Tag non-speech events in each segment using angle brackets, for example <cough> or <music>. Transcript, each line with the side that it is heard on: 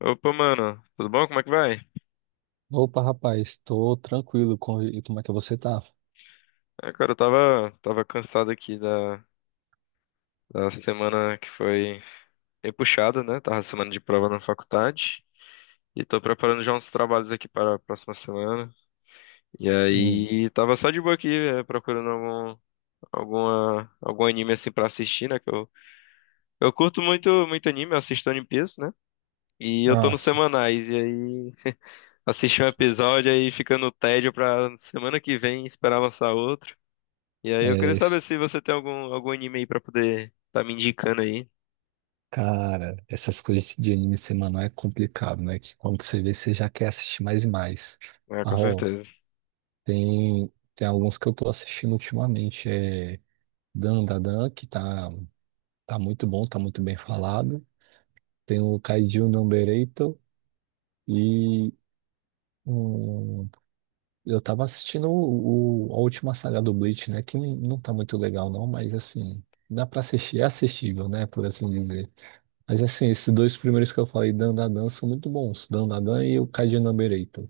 left: Opa, mano, tudo bom? Como é que vai?
right: Opa, rapaz, estou tranquilo. E como é que você tá?
left: Ah, cara, eu tava cansado aqui da semana que foi bem puxada, né? Tava semana de prova na faculdade e tô preparando já uns trabalhos aqui para a próxima semana. E
right: Hum.
left: aí, tava só de boa aqui, procurando algum anime assim pra assistir, né? Que eu curto muito, muito anime, eu assisto One Piece, né? E eu tô
right: Ah,
left: nos
right: sim.
left: semanais, e aí assisti um episódio aí fica no tédio pra semana que vem esperar lançar outro. E aí eu
right: É,
left: queria saber
right: es-
left: se você tem algum anime aí pra poder tá me indicando aí.
right: Cara, essas coisas de anime semanal é complicado, né? Que quando você vê, você já quer assistir mais e mais.
left: É, com
right: Ah, ó,
left: certeza.
right: tem alguns que eu tô assistindo ultimamente. É Dan Da Dan, que tá muito bom, tá muito bem falado. Tem o Kaiju Number 8 e. um Eu tava assistindo a última saga do Bleach, né? Que não tá muito legal, não, mas assim, dá pra assistir, é assistível, né? Por assim dizer. Mas assim, esses dois primeiros que eu falei, Dandadan, são muito bons. Dandadan e o Kaji Number Eight.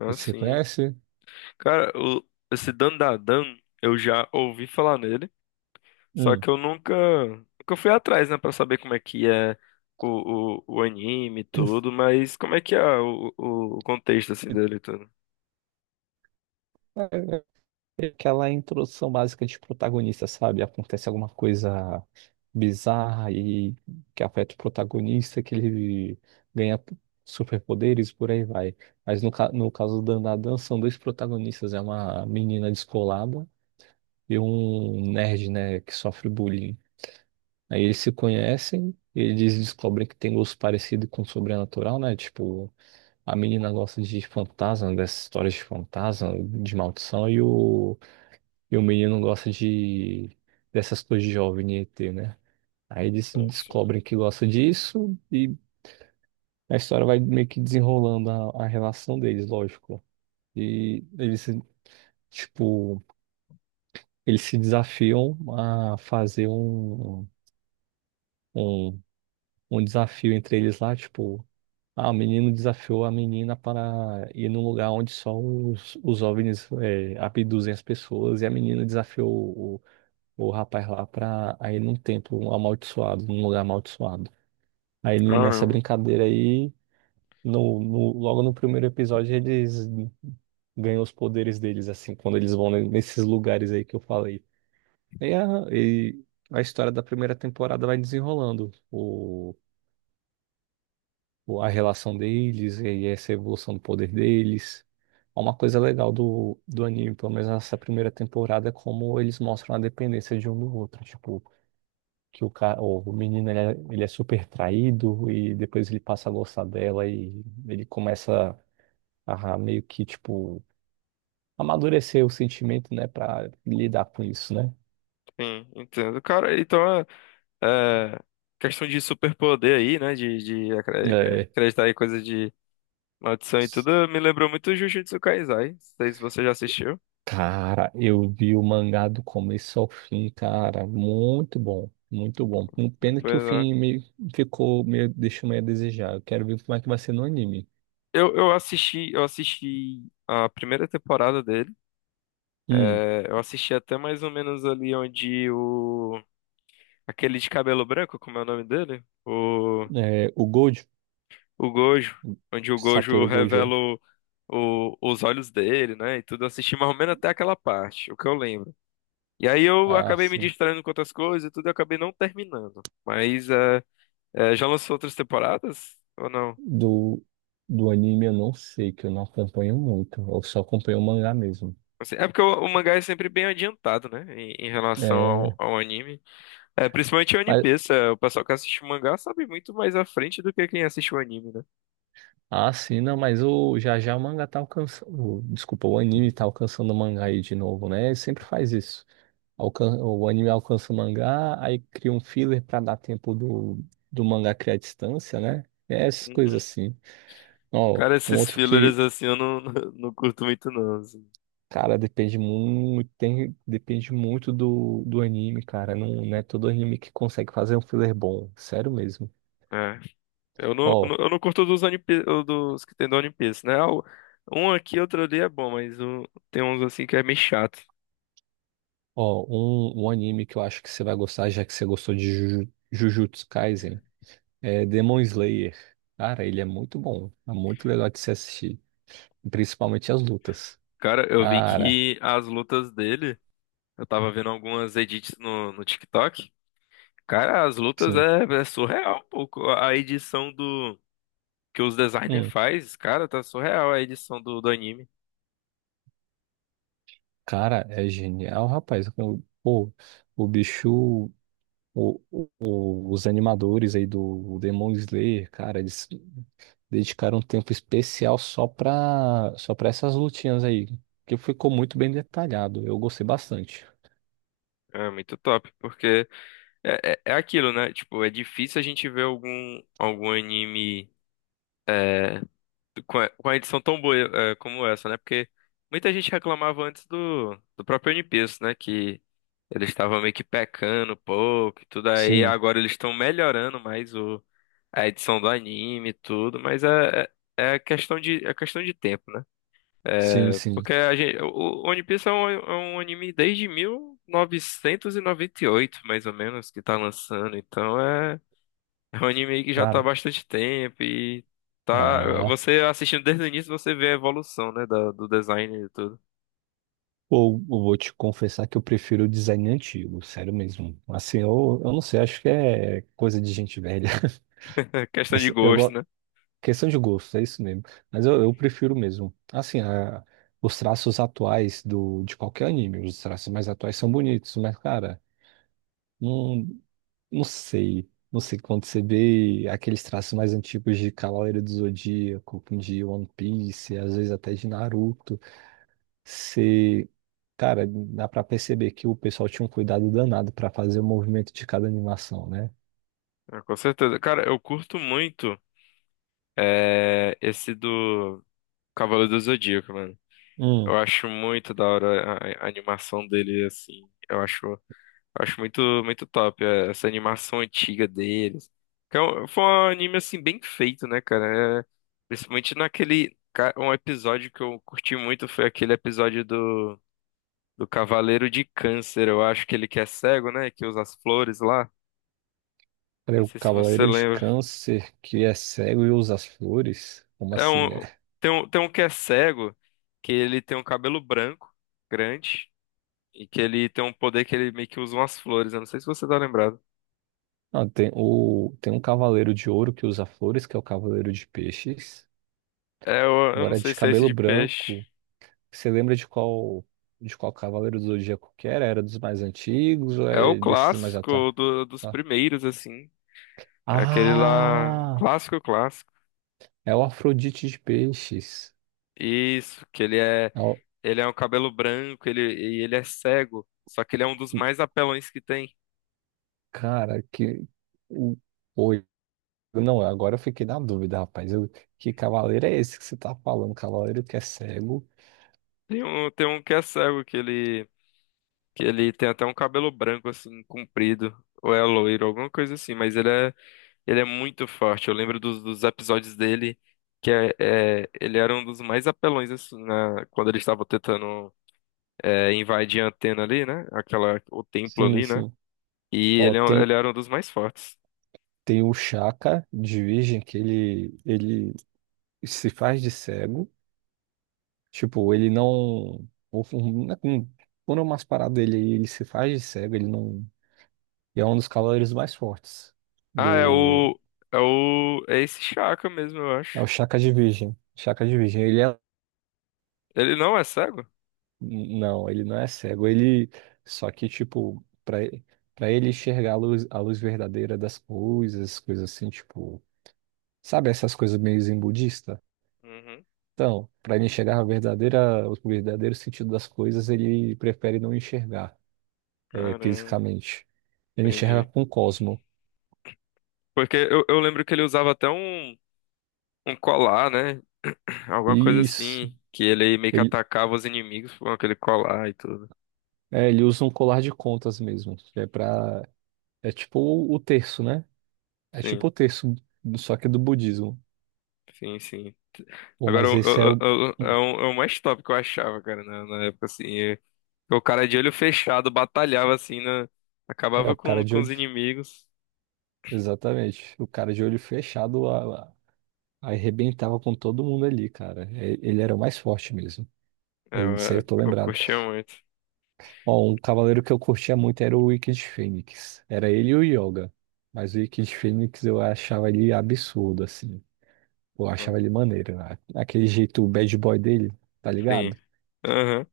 left: Ah,
right: Esse você
left: sim.
right: conhece?
left: Cara, esse Dandadan, eu já ouvi falar nele, só
right: Hum.
left: que eu nunca fui atrás, né, pra saber como é que é o anime e tudo, mas como é que é o contexto, assim, dele e tudo.
right: <clears throat> Aquela introdução básica de protagonista, sabe? Acontece alguma coisa bizarra e que afeta o protagonista, que ele ganha superpoderes, por aí vai. Mas no caso da Nadan, são dois protagonistas, é uma menina descolada e um nerd, né, que sofre bullying. Aí eles se conhecem, eles descobrem que tem gosto parecido com o sobrenatural, né? Tipo, a menina gosta de fantasma, dessas histórias de fantasma, de maldição, e o menino gosta de dessas coisas de jovem e ET, né? Aí eles
left: Ah, sim.
right: descobrem que gosta disso e a história vai meio que desenrolando a relação deles, lógico. E eles, tipo, eles se desafiam a fazer um, um desafio entre eles lá, tipo, ah, o menino desafiou a menina para ir num lugar onde só os OVNIs é, abduzem as pessoas e a menina desafiou o rapaz lá pra aí num templo amaldiçoado, num lugar amaldiçoado. Aí nessa
left: Caramba.
right: brincadeira aí, logo no primeiro episódio, eles ganham os poderes deles, assim, quando eles vão nesses lugares aí que eu falei. E a, e a história da primeira temporada vai desenrolando a relação deles e essa evolução do poder deles. É uma coisa legal do anime, pelo menos nessa primeira temporada, é como eles mostram a dependência de um do outro. Tipo, que o cara, o menino ele é super traído e depois ele passa a gostar dela e ele começa a meio que tipo amadurecer o sentimento, né, pra lidar com isso, né?
left: Sim, entendo. Cara, então é questão de superpoder aí, né, de
right: É.
left: acreditar em coisa de maldição e tudo me lembrou muito Jujutsu Kaisai. Não sei se você já assistiu.
right: Cara, eu vi o mangá do começo ao fim, cara, muito bom, muito bom.
left: Eu,
right: Pena que
left: fui
right: o
left: lá.
right: fim meio ficou meio deixou meio a desejar. Eu quero ver como é que vai ser no anime.
left: Eu assisti a primeira temporada dele.
right: Hum,
left: É, eu assisti até mais ou menos ali onde o aquele de cabelo branco, como é o nome dele? O
right: é, o Gojo,
left: o Gojo, onde o Gojo
right: Satoru Gojo.
left: revela os olhos dele, né? E tudo, eu assisti mais ou menos até aquela parte, o que eu lembro. E aí eu
right: Ah,
left: acabei me
right: sim.
left: distraindo com outras coisas e tudo, eu acabei não terminando. Mas já lançou outras temporadas ou não?
right: Do, do anime eu não sei, que eu não acompanho muito. Eu só acompanho o mangá mesmo.
left: Assim, é porque o mangá é sempre bem adiantado, né? Em relação ao,
right: É,
left: ao anime. É, principalmente o One
right: mas,
left: Piece. É, o pessoal que assiste o mangá sabe muito mais à frente do que quem assiste o anime, né?
right: ah, sim, não, mas o, já já o mangá tá alcançando. Desculpa, o anime tá alcançando o mangá aí de novo, né? Ele sempre faz isso. Alcan, o anime alcança o mangá, aí cria um filler pra dar tempo do mangá criar distância, né? É essas coisas
left: Uhum.
right: assim. Ó,
left: Cara,
right: um
left: esses
right: outro
left: fillers
right: que
left: assim eu não, <laughs> não, curto muito, não assim.
right: cara, depende muito, tem, depende muito do anime, cara. Não, não é todo anime que consegue fazer um filler bom. Sério mesmo.
left: É. Eu não, eu não
right: Ó,
left: eu não curto dos que tem do One Piece, né? Um aqui, outro ali é bom, mas tem uns assim que é meio chato.
right: ó, um anime que eu acho que você vai gostar, já que você gostou de Juju- Jujutsu Kaisen, é Demon Slayer. Cara, ele é muito bom. É muito legal de se assistir. Principalmente as lutas.
left: Cara, eu vi
right: Cara,
left: que as lutas dele. Eu tava vendo algumas edits no TikTok. Cara, as lutas
right: sim.
left: é surreal um pouco. A edição do que os designers
right: Hum,
left: faz, cara, tá surreal a edição do anime.
right: cara, é genial, rapaz. Pô, o bicho. Os animadores aí do Demon Slayer, cara, eles dedicaram um tempo especial só para essas lutinhas aí, que ficou muito bem detalhado. Eu gostei bastante.
left: É muito top, porque é aquilo, né? Tipo, é difícil a gente ver algum anime. é, com a edição tão boa, como essa, né? Porque muita gente reclamava antes do próprio One Piece, né? Que eles estavam meio que pecando um pouco e tudo aí.
right: Sim,
left: Agora eles estão melhorando mais a edição do anime e tudo, mas é questão de tempo, né?
right: sim,
left: É,
right: sim.
left: porque a gente, o One Piece é um anime desde 1998, mais ou menos, que tá lançando, então é um anime que já tá há
right: Cara,
left: bastante tempo e tá.
right: ah,
left: Você assistindo desde o início, você vê a evolução, né? Do design e tudo.
right: ou eu vou te confessar que eu prefiro o design antigo, sério mesmo. Assim, eu não sei, acho que é coisa de gente velha.
left: É
right: <laughs>
left: questão de
right: Essa- Eu
left: gosto,
right: gosto,
left: né?
right: questão de gosto, é isso mesmo. Mas eu prefiro mesmo. Assim, a- os traços atuais do, de qualquer anime, os traços mais atuais são bonitos, mas, cara. Não. Não sei. Não sei quando você vê aqueles traços mais antigos de Cavaleiro do Zodíaco, de One Piece, às vezes até de Naruto. Você, cara, dá pra perceber que o pessoal tinha um cuidado danado pra fazer o movimento de cada animação, né?
left: É, com certeza. Cara, eu curto muito, esse do Cavaleiro do Zodíaco, mano.
right: Hum.
left: Eu acho muito da hora a animação dele, assim. Eu acho muito, muito top, essa animação antiga deles. Foi um anime assim bem feito, né, cara? É, principalmente naquele. Um episódio que eu curti muito foi aquele episódio do Cavaleiro de Câncer. Eu acho que ele que é cego, né? Que usa as flores lá.
right: Peraí,
left: Não
right: o
left: sei se você
right: Cavaleiro de
left: lembra.
right: Câncer que é cego e usa as flores? Como
left: É
right: assim, né?
left: um, tem um que é cego, que ele tem um cabelo branco, grande, e que ele tem um poder que ele meio que usa umas flores. Eu não sei se você tá lembrado.
right: Não, tem, o, tem um Cavaleiro de Ouro que usa flores, que é o Cavaleiro de Peixes.
left: É, eu não
right: Agora,
left: sei
right: de
left: se é esse
right: cabelo
left: de peixe.
right: branco. Você lembra de qual Cavaleiro do Zodíaco que era? Era dos mais antigos ou
left: É o
right: é desses mais atuais?
left: clássico dos primeiros, assim. É aquele lá,
right: Ah,
left: clássico, clássico.
right: é o Afrodite de Peixes.
left: Isso, que ele é,
right: É o-
left: ele é um cabelo branco, e ele é cego. Só que ele é um dos mais apelões que tem.
right: Cara, que. o- Oi. Não, agora eu fiquei na dúvida, rapaz. Que cavaleiro é esse que você tá falando? Cavaleiro que é cego?
left: Tem um que é cego, que ele tem até um cabelo branco, assim, comprido. Ou é loiro, alguma coisa assim. Mas ele é muito forte. Eu lembro dos episódios dele, que é, ele era um dos mais apelões, assim, quando ele estava tentando invadir a antena ali, né? Aquela, o templo
right: Sim,
left: ali, né?
right: sim.
left: E
right: Ó,
left: ele, ele
right: tem,
left: era um dos mais fortes.
right: tem o Chaka de Virgem, que ele se faz de cego. Tipo, ele não. Né, quando é umas paradas dele aí, ele se faz de cego, ele não. E é um dos cavaleiros mais fortes
left: Ah,
right: do.
left: é esse Chaka mesmo, eu
right: É o
left: acho.
right: Shaka de Virgem. Shaka de Virgem. Ele é.
left: Ele não é cego?
right: Não, ele não é cego. Ele. Só que, tipo, pra ele enxergar a luz verdadeira das coisas, coisas assim, tipo. Sabe essas coisas meio zen budista?
left: Uhum.
right: Então, pra ele enxergar a verdadeira, o verdadeiro sentido das coisas, ele prefere não enxergar. É,
left: Caramba,
right: fisicamente. Ele enxerga
left: entendi.
right: com o Cosmo.
left: Porque eu lembro que ele usava até um colar, né? <clears throat> Alguma coisa
right: Isso.
left: assim, que ele meio que
right: Ele,
left: atacava os inimigos com aquele colar e tudo.
right: é, ele usa um colar de contas mesmo. É para É tipo o terço, né? É tipo
left: Sim,
right: o terço, só que do budismo.
left: sim, sim.
right: Bom,
left: Agora,
right: mas esse é o
left: é
right: hum,
left: um mais top que eu achava, cara, na época, assim. O cara de olho fechado batalhava assim, né?
right: é
left: Acabava
right: o
left: com,
right: cara de
left: com os
right: olho,
left: inimigos.
right: exatamente. O cara de olho fechado arrebentava com todo mundo ali, cara. É, ele era o mais forte mesmo.
left: É,
right: Disso aí eu
left: Eu,
right: tô
left: eu
right: lembrado.
left: curtia muito.
right: Ó, um cavaleiro que eu curtia muito era o Wicked Fênix. Era ele e o Yoga. Mas o Wicked Fênix eu achava ele absurdo, assim. Eu achava
left: Hum.
right: ele maneiro. Né? Aquele jeito bad boy dele, tá ligado?
left: Sim. Aham.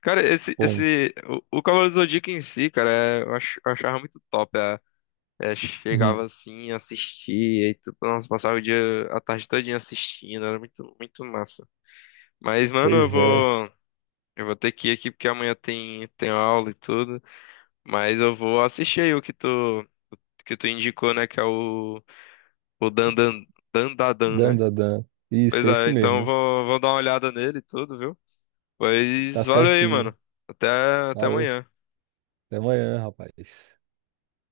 left: Cara, esse,
right: Bom,
left: esse, o, o Cavaleiro do Zodíaco em si, cara, eu achava muito top.
right: uhum.
left: Chegava assim, assistia, e tu, nossa, passava o dia, a tarde todinha assistindo, era muito, muito massa. Mas, mano, eu
right: Pois é.
left: vou, eu vou ter que ir aqui porque amanhã tem aula e tudo. Mas eu vou assistir aí o que tu indicou, né, que é o Dandadan,
right: Dan,
left: né?
right: dan, dan.
left: Pois
right: Isso, é esse
left: é, então eu
right: mesmo.
left: vou dar uma olhada nele e tudo, viu?
right: Tá
left: Pois valeu aí,
right: certinho.
left: mano. Até, até
right: Valeu.
left: amanhã.
right: Até amanhã, rapaz.